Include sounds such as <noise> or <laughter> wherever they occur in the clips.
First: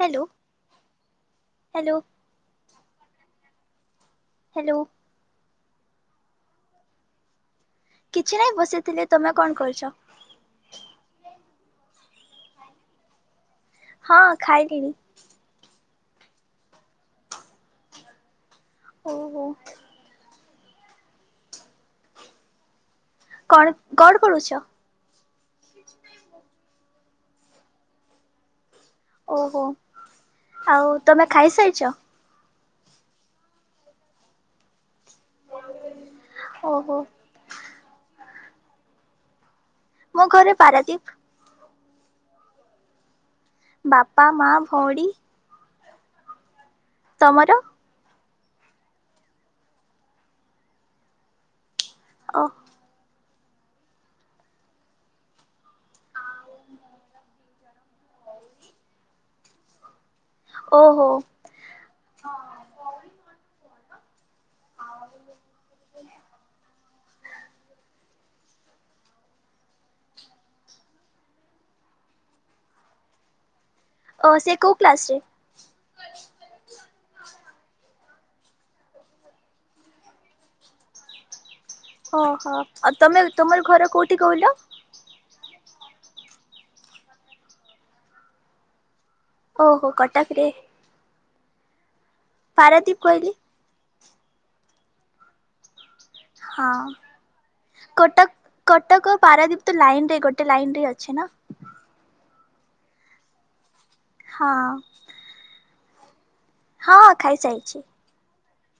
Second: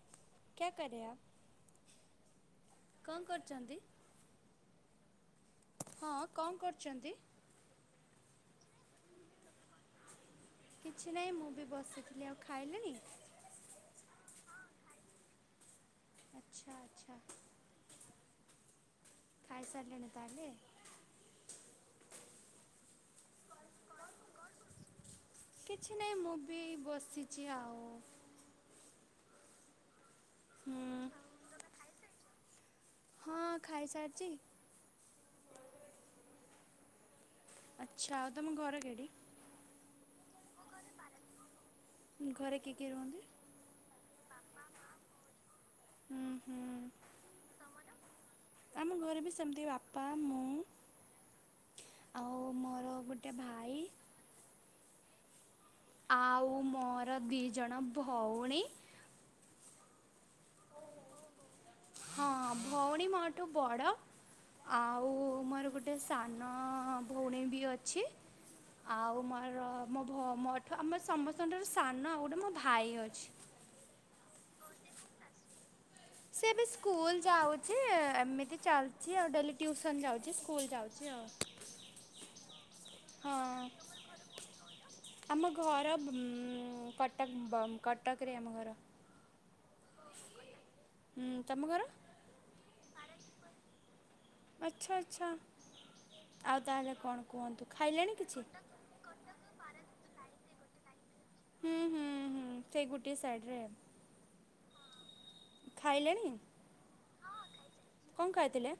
Hello କ୍ୟା <unintelligible> hello କଣ କରୁଚନ୍ତି? ହ୍ୟାଲୋ। ହଁ କଣ କରୁଚନ୍ତି? କିଛି ନାହିଁ ବସିଥିଲି ତମେ କଣ କରୁଚ? କିଛି ନାହିଁ ମୁଁ ବି ବସିଥିଲି ଆଉ ଖାଇଲେଣି? ହଁ ଖାଇଲିଣି। ଆଚ୍ଛା ଆଚ୍ଛା। ଓହୋ ଖାଇସାରିଲେଣି ତାହେଲେ। କଣ କଣ କରୁଛ? କିଛି ନାହିଁ ମୁଁ ବି ବସିଚି ଆଉ। ଓହୋ ହୁଁ। ଆଉ ତମେ ଖାଇସାରିଚ? ହଁ ଖାଇସାରିଚି। ଓ ହୋ। ହଁ ତମ ଘର <unintelligible> ମୋ ଘର ପାରାଦ୍ୱୀପ। ଘରେ କିଏ କିଏ ରହନ୍ତି? ବାପା, ମା, ଭଉଣୀ। ହୁଁ ହୁଁ। ତମର? ଆମ ଘରେ ବି ସେମିତି ବାପା ମୁଁ। ଆଉ ଓ ମୋର ଗୋଟେ ଭାଇ। ଆଉ ମୋର ଦି ଜଣ ଭଉଣୀ। ଓହୋ ହଁ ଭଉଣୀ ମୋଠୁ ବଡ଼। ଆଉ ମୋର ଗୋଟେ ସାନ ଭଉଣୀ ବି ଅଛି। ଆଉ ମୋର ମୋ ଭ ମୋଠୁ ଆମ ସମସ୍ତଙ୍କଠାରୁ ସାନ ଆଉ ଗୋଟେ ମୋ ଭାଇ ଅଛି। ଓ ସେ କୋଉ କ୍ଲାସରେ? ସେ ଏବେ ସ୍କୁଲ ଯାଉଚି ଏ ଏମିତି ଚାଲିଚି ଆଉ ଡେଲି ଟ୍ୟୁସନ୍ ଯାଉଚି ସ୍କୁଲ୍ ଯାଉଛି ଆଉ। ଓ ହୋ ଆଉ ତମେ ହଁ ତମର ଘର କୋଉଠି କହିଲ? ଆମ ଘର ଉଁ କଟକ <unintelligible> କଟକରେ ଆମ ଘର। ଓହୋ କଟକରେ। ହୁଁ ତମ ଘର? ପାରାଦ୍ଵୀପ କହିଲି। ଆଚ୍ଛା ଆଚ୍ଛା। ଆଉ ହଁ ତାହେଲେ କଣ କୁହନ୍ତୁ ଖାଇଲେଣି କିଛି? କଟକ କଟକ ପାରାଦ୍ଵୀପ ତ ଲାଇନ୍ ରେ ଗୋଟେ ଲାଇନ୍ ରେ ଅଛି ନା। ହୁଁ ହୁଁ ହୁଁ ସେଇ ଗୋଟିଏ ସାଇଡ଼ିରେ ରେ ଆଉ। ହଁ। ଖାଇଲେଣିି? ହଁ ଖାଇସାଇଛି। ଉଁ ଖାଇଥିଲେ?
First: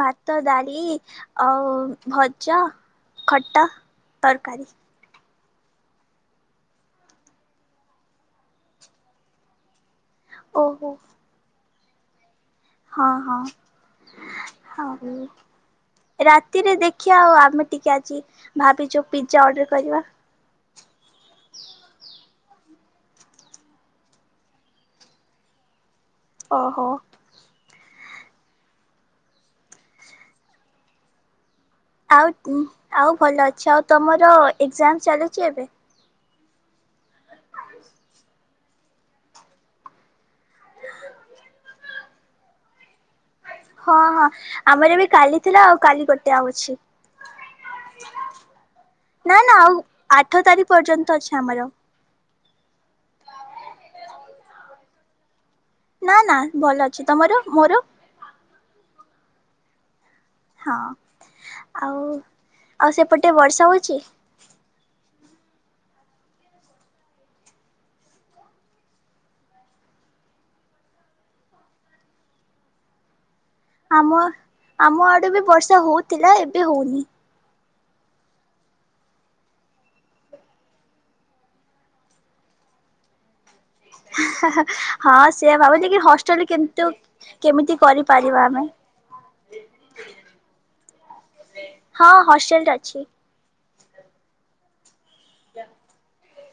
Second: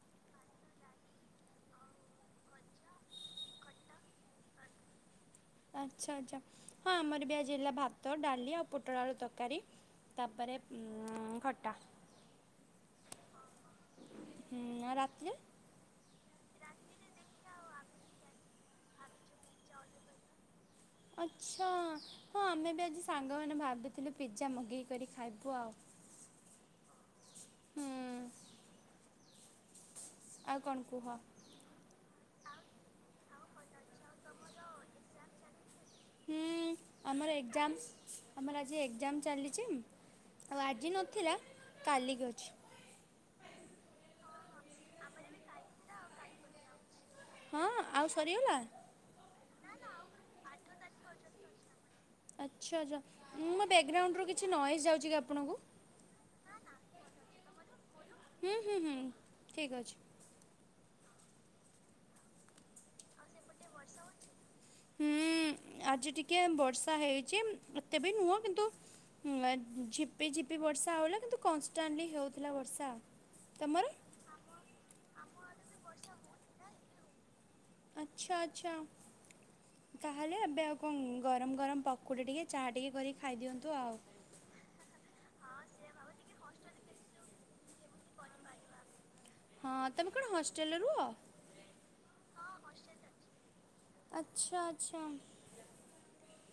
ଭାତ, ଡାଲି, ଆଉ ଭଜା। ଖଟା, ତରକାରୀ। ଆଚ୍ଛା ଆଚ୍ଛା ହଁ ଆମର ବି ଆଜି ହେଇଥିଲା ଭାତ, ଡାଲି, ଆଉ ପୋଟଳ ଆଳୁ ତରକାରୀ। ତାପରେ ଓହୋ ଉଁ ଖଟା। ହଁ ହଁ। ହୁଁ ରାତିରେ ହୋଉ ରାତିରେ ଦେଖିଆ ଆଉ ଆମେ ଟିକେ ଆଜି ଭାବିଚୁ ପିଜ୍ଜା ଅର୍ଡର କରିବା। ଆଚ୍ଛା ହଁ ଆମେ ବି ଆଜି ସାଙ୍ଗମାନେ ଭାବିଥିଲୁ ପିଜ୍ଜା ମଗେଇକରି ଖାଇବୁ ଆଉ। ଓହୋ। ହୁଁ ଆଉ କଣ କୁହ? ଆଉ ଉଁ ଆଉ ଭଲ ଅଛ ଆଉ ତମର ଏଗଜାମସ୍ ଚାଲିଚି ଏବେ? ହୁଁ ଆମର ଏଗଜାମସ୍ ଆମର ଆଜି ଏଗଜମ୍ ଚାଲିଚି। ଆଉ ଆଜି ନଥିଲା କାଲିକି ଅଛି। ହଁ ହଁ ଆମର ବି କାଲି ଥିଲା ଆଉ କାଲି ଗୋଟେ ଆଉ ଅଛି। ହଁ ଆଉ ସରିଗଲା? ନା ନା ଆଉ ଆଠ ତାରିକ୍ ପର୍ଯନ୍ତ ଅଛି ଆମର। ଆଛା ଆଛା ଉଁ ମୋ ବ୍ୟାକଗ୍ରାଉଣ୍ଡରୁ କିଛି ନଏଜ୍ ଯାଉଚି କି ଆପଣଙ୍କୁ? ନା ନା ଭଲ ଅଛି ତମର ମୋର? ହୁଁ ହୁଁ ହୁଁ ଠିକ୍ ଅଛି। ହଁ ଆଉ ଆଉ ସେପଟେ ବର୍ଷା ହୋଉଚି? ଛା ହଁ। ହୁଁ ଆଜି ଟିକିଏ ବର୍ଷା ହେଇଚି ଉମ୍ ଏତେବି ନୁହଁ କିନ୍ତୁ ହୁଁ ଆଏ ଝିପି ଝିପି ବର୍ଷା ହୋଉଲା କିନ୍ତୁ କନ୍‌ଷ୍ଟାଣ୍ଟଲି ହୋଉଥୁଲା ବର୍ଷା ଆଉ। ଆମ ଆମ ଆଡେ ବି ବର୍ଷା ହୋଉଥିଲା ଏବେ ହୋଉନି। ଆଚ୍ଛା ଆଚ୍ଛା। କାହେଲେ ଏବେ ଆଉ କଣ ଗରମ ଗରମ ପକୁଡି ଟିକେ ଚାହା ଟିକେ କରିକି ଖାଇଦିଅନ୍ତୁ। ଆଉ। <inaudible> ହା ହା ହଁ ସେଇଆ ଭାବିଲି କି ହଷ୍ଟେଲ କିନ୍ତୁ କେମିତି କରିପାରିବା ଆମେ। ହଁ ତମେ କଣ ହଷ୍ଟେଲରେ ରୁହ? କ୍ ଅଛି। ଆଚ୍ଛା ଆଚ୍ଛା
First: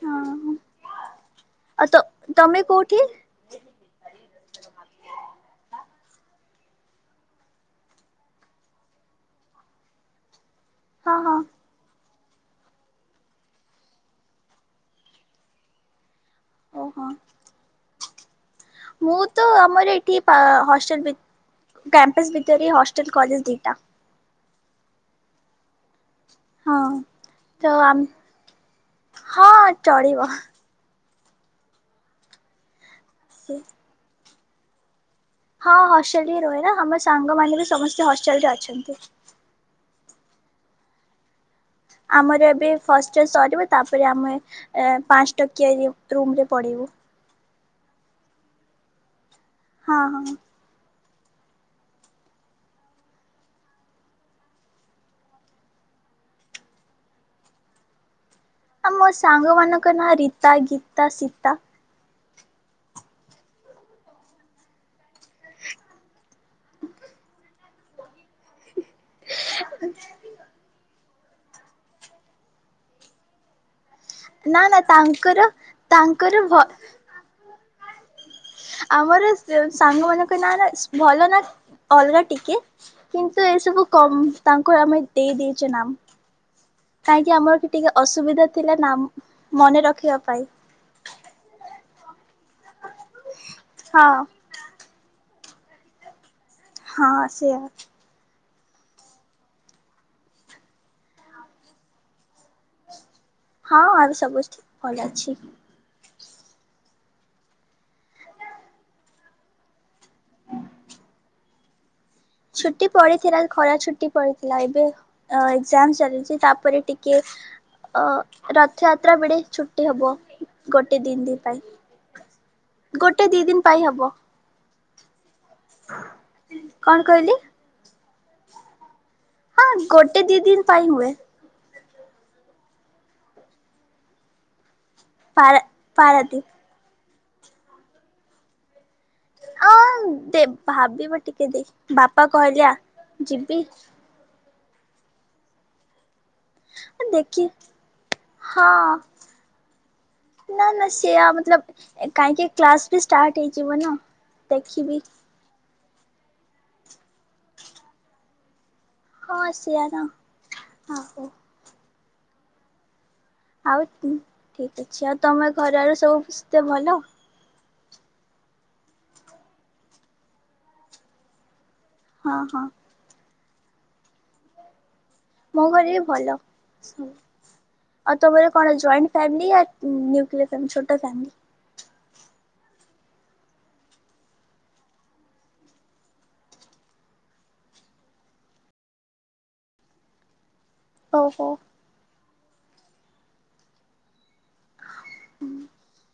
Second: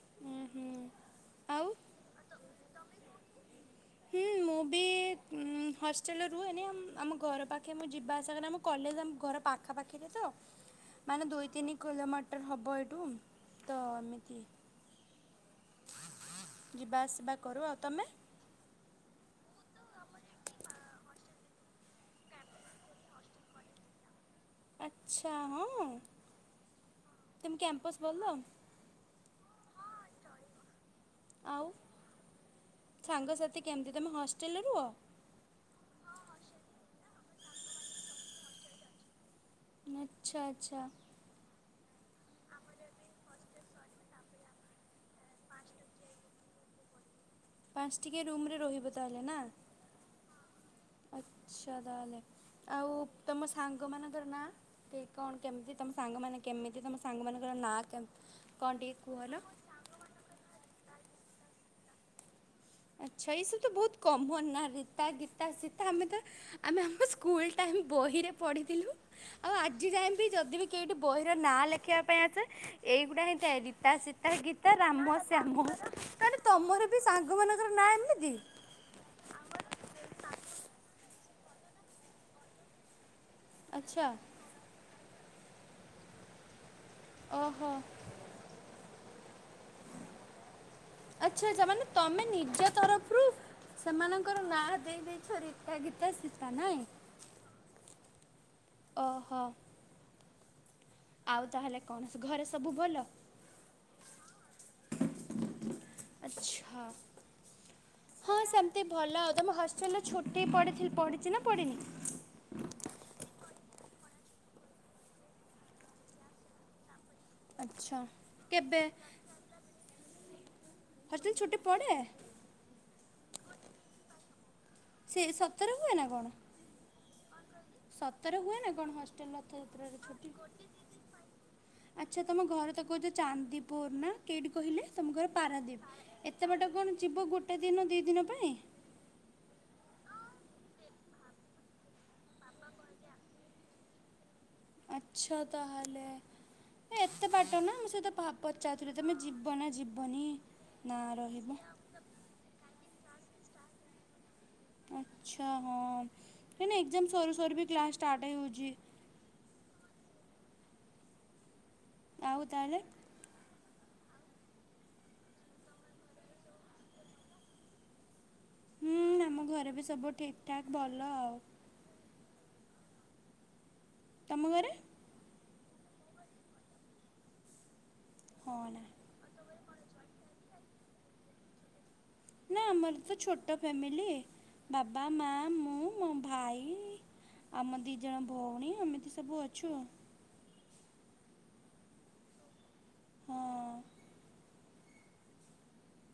ହଁ ଉଁ ହୁଁ। ଆଉ ତୋ ତମେ କୋଉଠି? ହୁଁ ମୁଁ ବି ହଷ୍ଟେଲରେ ରୁହେନି ଆମ ଘର ପାଖେ ମୁଁ ଏଇ ଯିବା ଆସିଆ କରେ ଆମ କଲେଜ ଆମ ଘର ପାଖାପାଖିରେ ତ। ହଁ ମାନେ ହଁ ଦୁଇ ତିନି କିଲମା ଟର୍ ହବ ଏଠୁ ତ ଏମିତି। ଯିବା ଓହୋ ଆସିବା କରୁ ଆଉ ତମେ? ମୁଁ ତ ଆମର ଏଠି ପା ହଷ୍ଟେଲ ଭି କ୍ୟାମ୍ପସ୍ ଭିତରେ ଏ ହଷ୍ଟେଲ କଲେଜ ଦିଇଟା। ଆଛା ହଁ। ହଁ ତମେ ତ କ୍ୟାମ୍ପସ୍ ଆମ୍ ଭଲ ହଁ ଚଳିବ। ଆଉ ସାଙ୍ଗସାଥି କେମତି ତମେ ହଷ୍ଟେଲରେ ରୁହ? ହଁ ହଷ୍ଟେଲରେ ହିଁ ରହେ ନା ଆମ ସାଙ୍ଗମାନେ ବି ସମସ୍ତେ ହଷ୍ଟେଲରେ ଅଛନ୍ତି। ଆଛା ଆଛା। ଆମର ଏବେ ଫାଷ୍ଟ ଇୟର୍ ସରିବ ତାପରେ ଆମେ ଏ ପାଞ୍ଚ ଟକିଆ ରି ରୁମରେ ପଢ଼ିବୁ। ଉ ପାଞ୍ଚ ଟିକିଆ ରୁମରେ ରହିବ ତାହେଲେ ନା? ହଁ ହଁ ହଁ। ଆ୍ଛ। <inaudible> ଆଛା ତାହେଲେ ଆଉ ତମ ସାଙ୍ଗ ମାନଙ୍କର ନାଁ କେ କଣ କେମିତି ତମ ସାଙ୍ଗମାନେ କେ କେମିତି ତମ ସାଙ୍ଗ ମାନଙ୍କର ନାଁ କେମ ଆ ମୋ ସାଙ୍ଗ ମାନଙ୍କ ନାଁ ରୀତା, ଗୀତା, ସୀତା। ଆଚ୍ଛା ଏଇ ସବୁ ତ ବହୁତ କମନ ନା ରୀତା, ଗୀତା, ସୀତା ଆମେ ତ ଆମେ ଆମ ସ୍କୁଲ ଟା ହୁଁ ବହିରେ ପଢ଼ିଥିଲୁ। ଆଉ ଆଜି ଯାଏ ବି ଯଦି ବି କେହି ଏଠି ବହିର ନାଁ ଲେଖିବା ପାଇଁ ଆସେ ଏଇଗୁଡା ହିଁ ଥାଏ ରିତା, ସୀତା, ନା ଗୀତା, ନା ରାମ, ତାଙ୍କର ଶ୍ୟାମ ତାଙ୍କର ତାହେଲେ ଭ ତମର ବି ସାଙ୍ଗ ମାନଙ୍କର ନାଁ ଏମିତି। ଆମର ସାଙ୍ଗ ମାନଙ୍କ ନାଁ ରା ନା ଭଲ ନା ଅଲଗା ଟିକେ। କିନ୍ତୁ ଏସବୁ ଆଚ୍ଛା କମ ତାଙ୍କୁ ଆମେ ଦେଇ ଦେଇେଛେ ନାମ କାହିଁକି ଆମରବି କି ଓହୋ। ଟିକେ ଅସୁବିଧା ଥିଲା ନା ମନେ ରଖିବା ପାଇଁ। ଆଚ୍ଛା ଆଛା ମାନେ ତମେ ନିଜ ତରଫରୁ ହଁ ସେମାନଙ୍କର ନାଁ ଦେଇଦେଇ ଶୋ ରିତା ଗୀତା ସୀତା ନା। ହଁ ସେୟା। ଅହୋ। ଆଉ ତାହେଲେ କଣ ଘରେ ସବୁ ଭଲ। ହଁ ଆଉ ସବୁ ଠିକ ଭଲ ଅଛି। ଆଚ୍ଛା। ହଁ ସେମିତି ଭଲ ଆଉ ତମ ହଷ୍ଟେଲ ଛୁଟି ପଡିଚି ନା ପଡିନି। ଛୁଟି ପଡିଥିଲା ଖରା ଛୁଟି ପଡିଥିଲା ଏବେ ଏକ୍ଜାମ ଚାଲିଛି ତାପରେ ଟି କି ଆଚ୍ଛା ଅ କେବେ ରଥଯାତ୍ରା ବେଡେ ଛୁଟି ହବ। ଗୋଟେ ଦିନ ହଷ୍ଟେଲ ଦି ଛୁଟି ପଡ଼େ ପାଇଁ ଗୋଟେ ଦି ଦିନ ପାଇଁ ହବ। ସେ ସତ କଣ କହିଲେ? ସତରେ ହୁଏ ନା କଣ ହ ହଁ ଗୋଟେ ଦି ଦିନ ପାଇଁ ହୁଏ। ଆଚ୍ଛା ତମ ଘର ତ କହୁଛ ଚାନ୍ଦିପୁର ନା କେହିଠି କହିଲେ। ତମ ଘର ପାରା ପାରାଦୀପ ପାରାଦୀପ ଏତେ ବାଟ କଣ ଯିବ ଗୋଟେ ଦିନ ଦି ଦିନ ପାଇଁ? ଆ। ଆ ଦେ ଭାବିବ ଟିକେ ଦେଇ ବାପା କହିଲେ ଆ ଯିବି। ଆଚ୍ଛା ତାହଲେ। ହ <inaudible> ଏତେ ବାଟ ନା ମୁଁ ସେଇଥ ପଚାରୁଥିଲି ତମେ ଜୀବ ନା ଜିବନି ନା ରହିବ। କାହିଁକି କ୍ଲାସ ବି ଷ୍ଟାର୍ଟ ହେଇଯିବ ନା। ଦେଖିବି ଆଛା ହଁ ନାଇଁ ନାଇଁ ଏଗେଯାମ୍ ସରୁ ସରୁ ବି କ୍ଲାସ ଷ୍ଟାର୍ଟ ହେଉଚି। ହଁ ସେଆତ ଆହୋ। ଆଉ ତାହେଲେ। ଆଉ ଠିକ୍ ଅଛି ଆଉ ତମ ଘରର ସବୁ କିଛି ତ ଭଲ। ହୁଁ ଆମ ଘରେ ବି ସବୁ ଠିକ୍ ଠାକ୍ ଭଲ ଆଉ। ହଁ ହଁ। ତମ ଘରେ। ମୋ ଘରେ ବି ଭଲ ସବୁ ଆଉ ତମର ହଁ କଣ ନା ଜଏଣ୍ଟ ଫ୍ୟାମିଲି ୟା ନ୍ୟୁକ୍ଲିୟର ଛୋଟ ଫ୍ୟାମିଲି। ନା ଆମର ତ ଛୋଟ ଫ୍ୟାମିିଲି। ବାବା ମା ମୁଁ ମୋ ଭାଇ। ଆମ ଦି ଜଣ ଭଉଣୀ ଆମେତ ସବୁ ଅଛୁ ଆଉ। ଓହୋ। ହଁ। ହୁଁ। <inaudible>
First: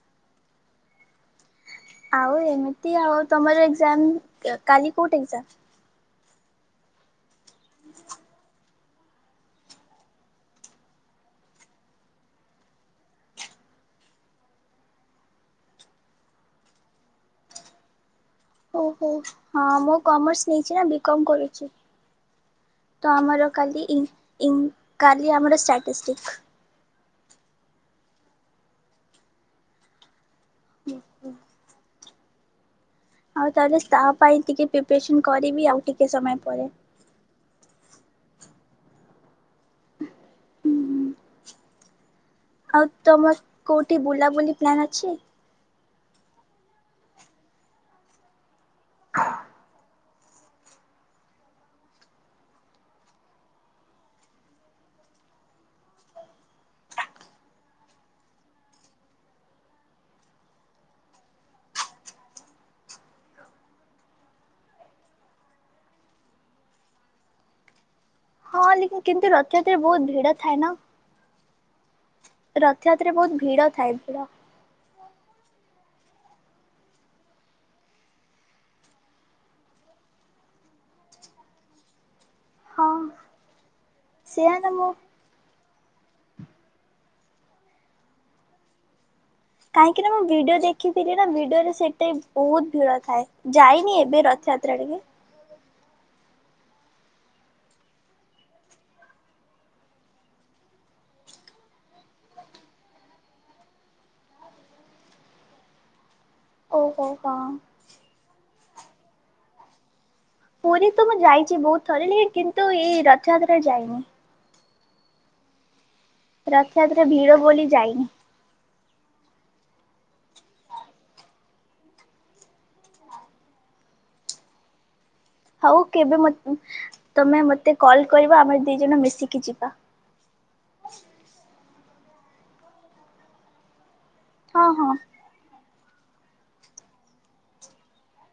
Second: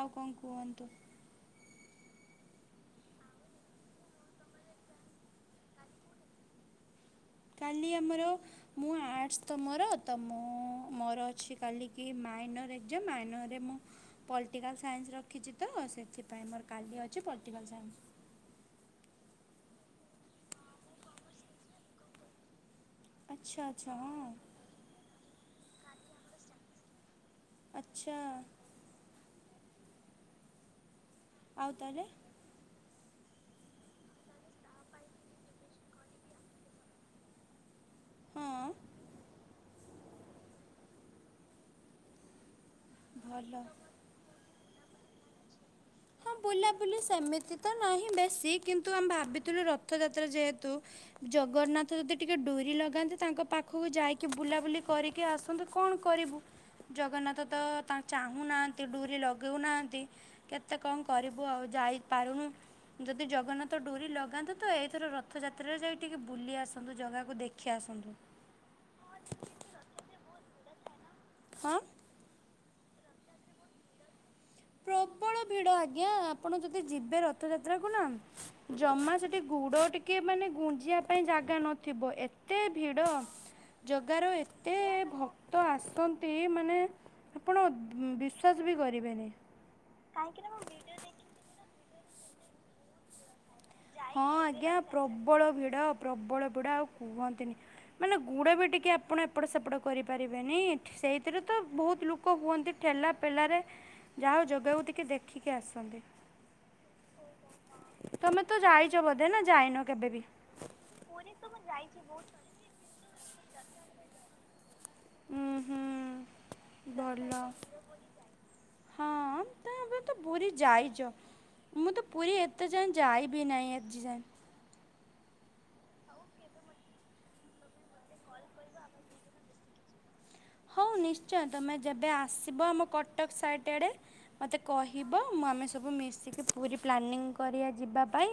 ଆଉ କଣ କୁହନ୍ତୁ। ଆଉ, ଏମିତି ଆଉ। ତମର ଏଗ୍ଜାମ୍ କ-କାଲି କୋଉଟି ଏଗ୍ଜାମ୍? କାଲି ଆମର ହଁ ଅନର୍ସ ତ ମୋର! ତ ମୁଁ ମୋର ଅଛି, କାଲିକି ମାଇନର୍ ଏକ୍ଜାମ। ମାଇନର୍ ରେ ମୁଁ ପଲିଟିକାଲ୍ ସାଇନ୍ସ୍ ରଖିଛି ତ! ସେଥିପାଇଁ ମୋର କାଲି ଅଛି, ପଲିଟିକାଲ୍ ସାଇନ୍ସ୍। ଓହୋ! ହଁ, ମୁଁ କମର୍ସ ନେଇଛି ନା ବିକମ୍ କରୁଛି। ତ ଆମର ଆଚ୍ଛା କାଲି ଆଚ୍ଛା ହଁ ଇଙ୍ଗ୍ ଇଙ୍ଗ୍ କାଲି ଆମର ଷ୍ଟାଟିସ୍ଟିକ୍। ଆଚ୍ଛା। ଆଉ ତାହେଲେ ଆଉ, ତାହେଲେ ତା ପାଇଁ ଟିକେ ପ୍ରିପ୍ରେସନ କରିବି, ଆଉ ଟିକେ ସମୟ ପରେ। ହଁ। ହୁଁ, ହୁଁ, ଆଉ ତମର ଭଲ କୋଉଠି ବୁଲାବୁଲି ପ୍ଲାନ୍ ଅଛି? ହଁ, ବୁଲାବୁଲି ସେମିତି ତ ନାହିଁ ବେଶୀ। କିନ୍ତୁ ଆମେ ଭାବିଥିଲୁ ରଥଯାତ୍ରା ଯେହେତୁ ଜଗନ୍ନାଥ ଯଦି ଟିକେ ଡ଼ୁରି ଲଗାନ୍ତେ। ତାଙ୍କ ପାଖକୁ ଯାଇକି ବୁଲାବୁଲି କରିକି ଆସନ୍ତୁ। କଣ କରି କରିବୁ, ଜଗନ୍ନାଥ ତ ଚାହୁଁ ନାହାଁନ୍ତି। ଡ଼ୁରି ଲଗଉ ନାହିଁନ୍ତି। କେତେ କଣ କରିବୁ ଆଉ, ଯାଇପାରୁନୁ। ଯଦି ଜଗନ୍ନାଥ ଡ଼ୁରି ଲଗାନ୍ତେ ତ, ଏଇଥର ରଥଯାତ୍ରାରେ ଯାଇ ଟିକେ ବୁଲି ଆସନ୍ତୁ। ଜାଗାକୁ ଦେଖି ଆସନ୍ତୁ। ହଁ, ଲିକି କିନ୍ତୁ, ରଥଯାତ୍ରାରେ ବହୁତ ଭିଡ଼ ଥାଏ ନା? ଆଁ। ରଥଯାତ୍ର ରେ ବହୁତ ଭିଡ଼ ଥାଏ ଭିଡ଼। ପ୍ରବଳ ଭିଡ ଆଜ୍ଞା! ଆପଣ ଯଦି ଯିବେ ରଥଯାତ୍ରା କୁ ନା ଜମା ସେଠି ଗୁଡ଼ ଟିକେ ମାନେ ମାନେ ଗୁଞ୍ଜିବା ପାଇଁ ଜାଗା ନଥିବ। ଏତ୍ ଏତେ ହଁ ଭିଡ଼! ଜଗାର ସେୟା ନା ଏତେ ମୁଁ ଭକ୍ କ୍ତ ଆସନ୍ତି। ମାନେ ଆପଣ ବିଶ୍ୱାସ ବି କରିବେନି! କାହିଁକି ନା, ମୁଁ ଭିଡ଼ିଓ ଦେଖିଥିଲି ନା ଭିଡ଼ିଓରେ ସେଇଟି ବହୁତ ଭିଡ଼ ଥାଏ। ଯାଇନି, ଏବେ ରଥଯାତ୍ରାରେ ବି? ଡ଼ ପ୍ରବଳ ପିଡ଼ା ଆଉ କୁହନ୍ତିନି। ମାନେ ଗୁଡ ବି ଟିକେ ଆପଣ ଏପଟ ସେପଟ କରିପାରିବେନି। ସେଇଥିରେ ତ ବହୁତ ଲୁକ ହୁଅନ୍ତି, ଠେଲାପେଲାରେ ଯା ହଉ, ଜଗା କୁ ତିକେ ଦେଖିକି ଆସନ୍ତେ। ଓହୋ! ହଁ। ତ ଯାଇଛ ବଧେ ନା ଯାଇନ କେବେ ବିି? ପୁରୀ ତ ମୁଁ ଯାଇଛି ବହୁତ ଥର। ଲେକି କିନ୍ତୁ ଏଇ ରଥଯାତ୍ରାରେ ଯାଇନି। ଉ ହୁଁ। ରଥଯାତ୍ରା ଭଲ ଭିଡ଼ ବୋଲି ଯାଇନି। ତ ଏବେଁ ତ ପୁରୀ ଯାଇଚ? ମୁଁ ତ ପୁରୀ ଏତେ ଯାଏଁ ଯାଇବି ନାହିଁ। ଆଜି ଯାଏଁ। ହଉ, କେବେ ମ ତମେ ମତେ କଲ୍ କରିବ। ଆମେ ଦି ଜଣ ମିଶିକି ଯିବା। ହଉ ନିଶ୍ଚୟ! ତମେ ଯେବେ ଆସିବ, ଆମ କଟକ ସାଇଟ ଆଡ଼େ। ମତେ ହଁ ହଁ କହିବ, ମୁଁ ଆମେ ସ ସବୁ ମିଶିକି ପୁରୀ ପ୍ଲାନିଙ୍ଗ୍ କରିବା ଯିବା ପାଇଁ।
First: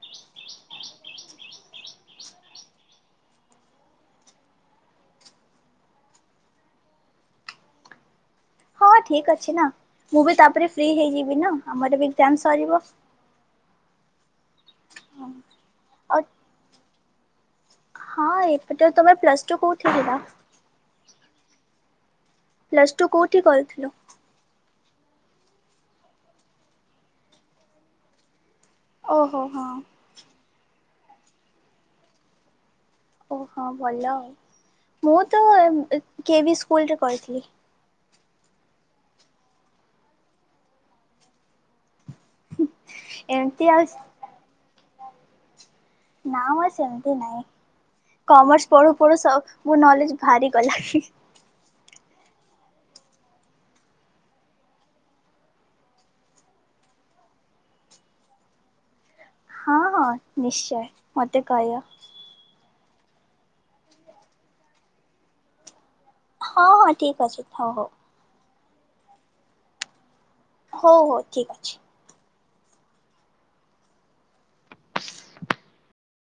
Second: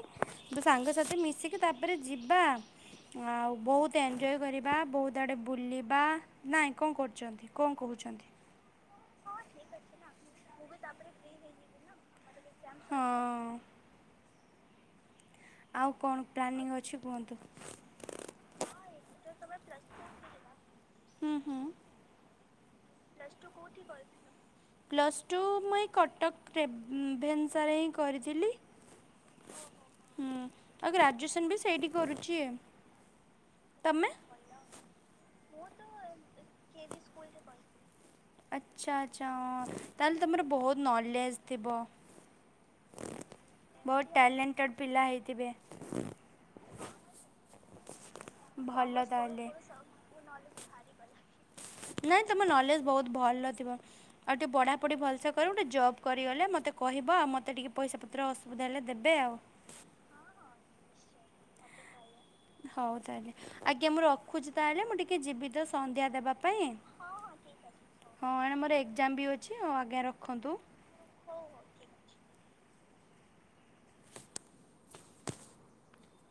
ସାଙ୍ଗସାଥୀ ମିଶିକି ତାପରେ ଯିବା ଆଉ, ବହୁତ ଏନ୍ଜୟ କରିବା। ବହୁତ ଆଡେ ବୁଲିବା ନାଇଁ। କଣ କରୁଚନ୍ତି? କଣ କହୁଛନ୍ତି? ହଁ, ଠିକ୍ ଅଛି ନା। ମୁଁ ବି ତା'ପରେ ଫ୍ରି ହେଇଯିବି ନା। ଆମର ବି ଏଗ୍ଜାମ ସରିବ। ହଁ। ଆଉ କଣ ପ୍ଲାଲିଂ ଅଛି କୁହନ୍ତୁ? ହଁ ଏପଟେ ତମେ ପ୍ଲସ ଟୁ କୋଉଠି ଥିଲା? ହୁଁ ହୁଁ। ପ୍ଲସ ଟୁ କୋଉଠି କରିଥିଲୁ? ପ୍ଲସ୍ ଟୁ ମୁଁ ଏଇ କଟକ ରେବ୍ ଭେନ୍ସାରେ ହିଁ କରିଥିଲି। ଓହୋ ହୋ ହଁ ହୁଁ, ଆଉ ଗ୍ରାଜୁଏସନ୍ ବି ସେଇଠି କରୁଛି। ଓହୋ ଭଲ ତମେ? ଆଉ, ମୁଁ ତ ଡି ଏ ଭି ସ୍କୁଲରେ କରିଥିଲି। ଆଛା ଆଛା ହଁ ତାହେଲେ ତମର ବହୁତ ନଲେଜ ଥିବ। ଏମିତି ଆଉ ବହୁତ ଟ୍ୟାଲେଣ୍ଟେଡ ପିଲା ହେଇଥିବେ। ନା ମ ସେମିତି ନାହିଁ। କମର୍ସ ଭଲ ପଢୁ ପଢୁ ତାହେଲେ। ସବୁ ନଲେଜ ଭାରିଗଲା। ନାଇଁ ତମ ନଲେଜ ବହୁତ ଭଲ ଥିବ ଆଉ ଟିକେ ପଢାପଢି ଭଲସେ କରିବ ଗଟେ ଜବ କରିଗଲେ ମ ମତେ କହିବ ମତେ ଟିକେ ପଇସାପତ୍ର ଅସବିଧା ହେଲେ ଦେବେ ଆଉ। ହଁ ହଁ ନିଶ୍ଚୟ ମତେ କହିଅ। ହଉ ତାହେଲେ ଆଜ୍ଞା ମୁଁ ରଖୁଛି ତାହେଲେ ମୁଁ ଟିକେ ଯିବି ତ ସନ୍ଧ୍ୟା ଦେବା ପାଇଁ ହଁ ହଁ ଠିକ ଅଛି ହଉ ହଉ। ଏକଜାମ ବି ଅଛି ଆଉ ଆଗେ ହଉ ହଉ ଠିକ ଅଛି।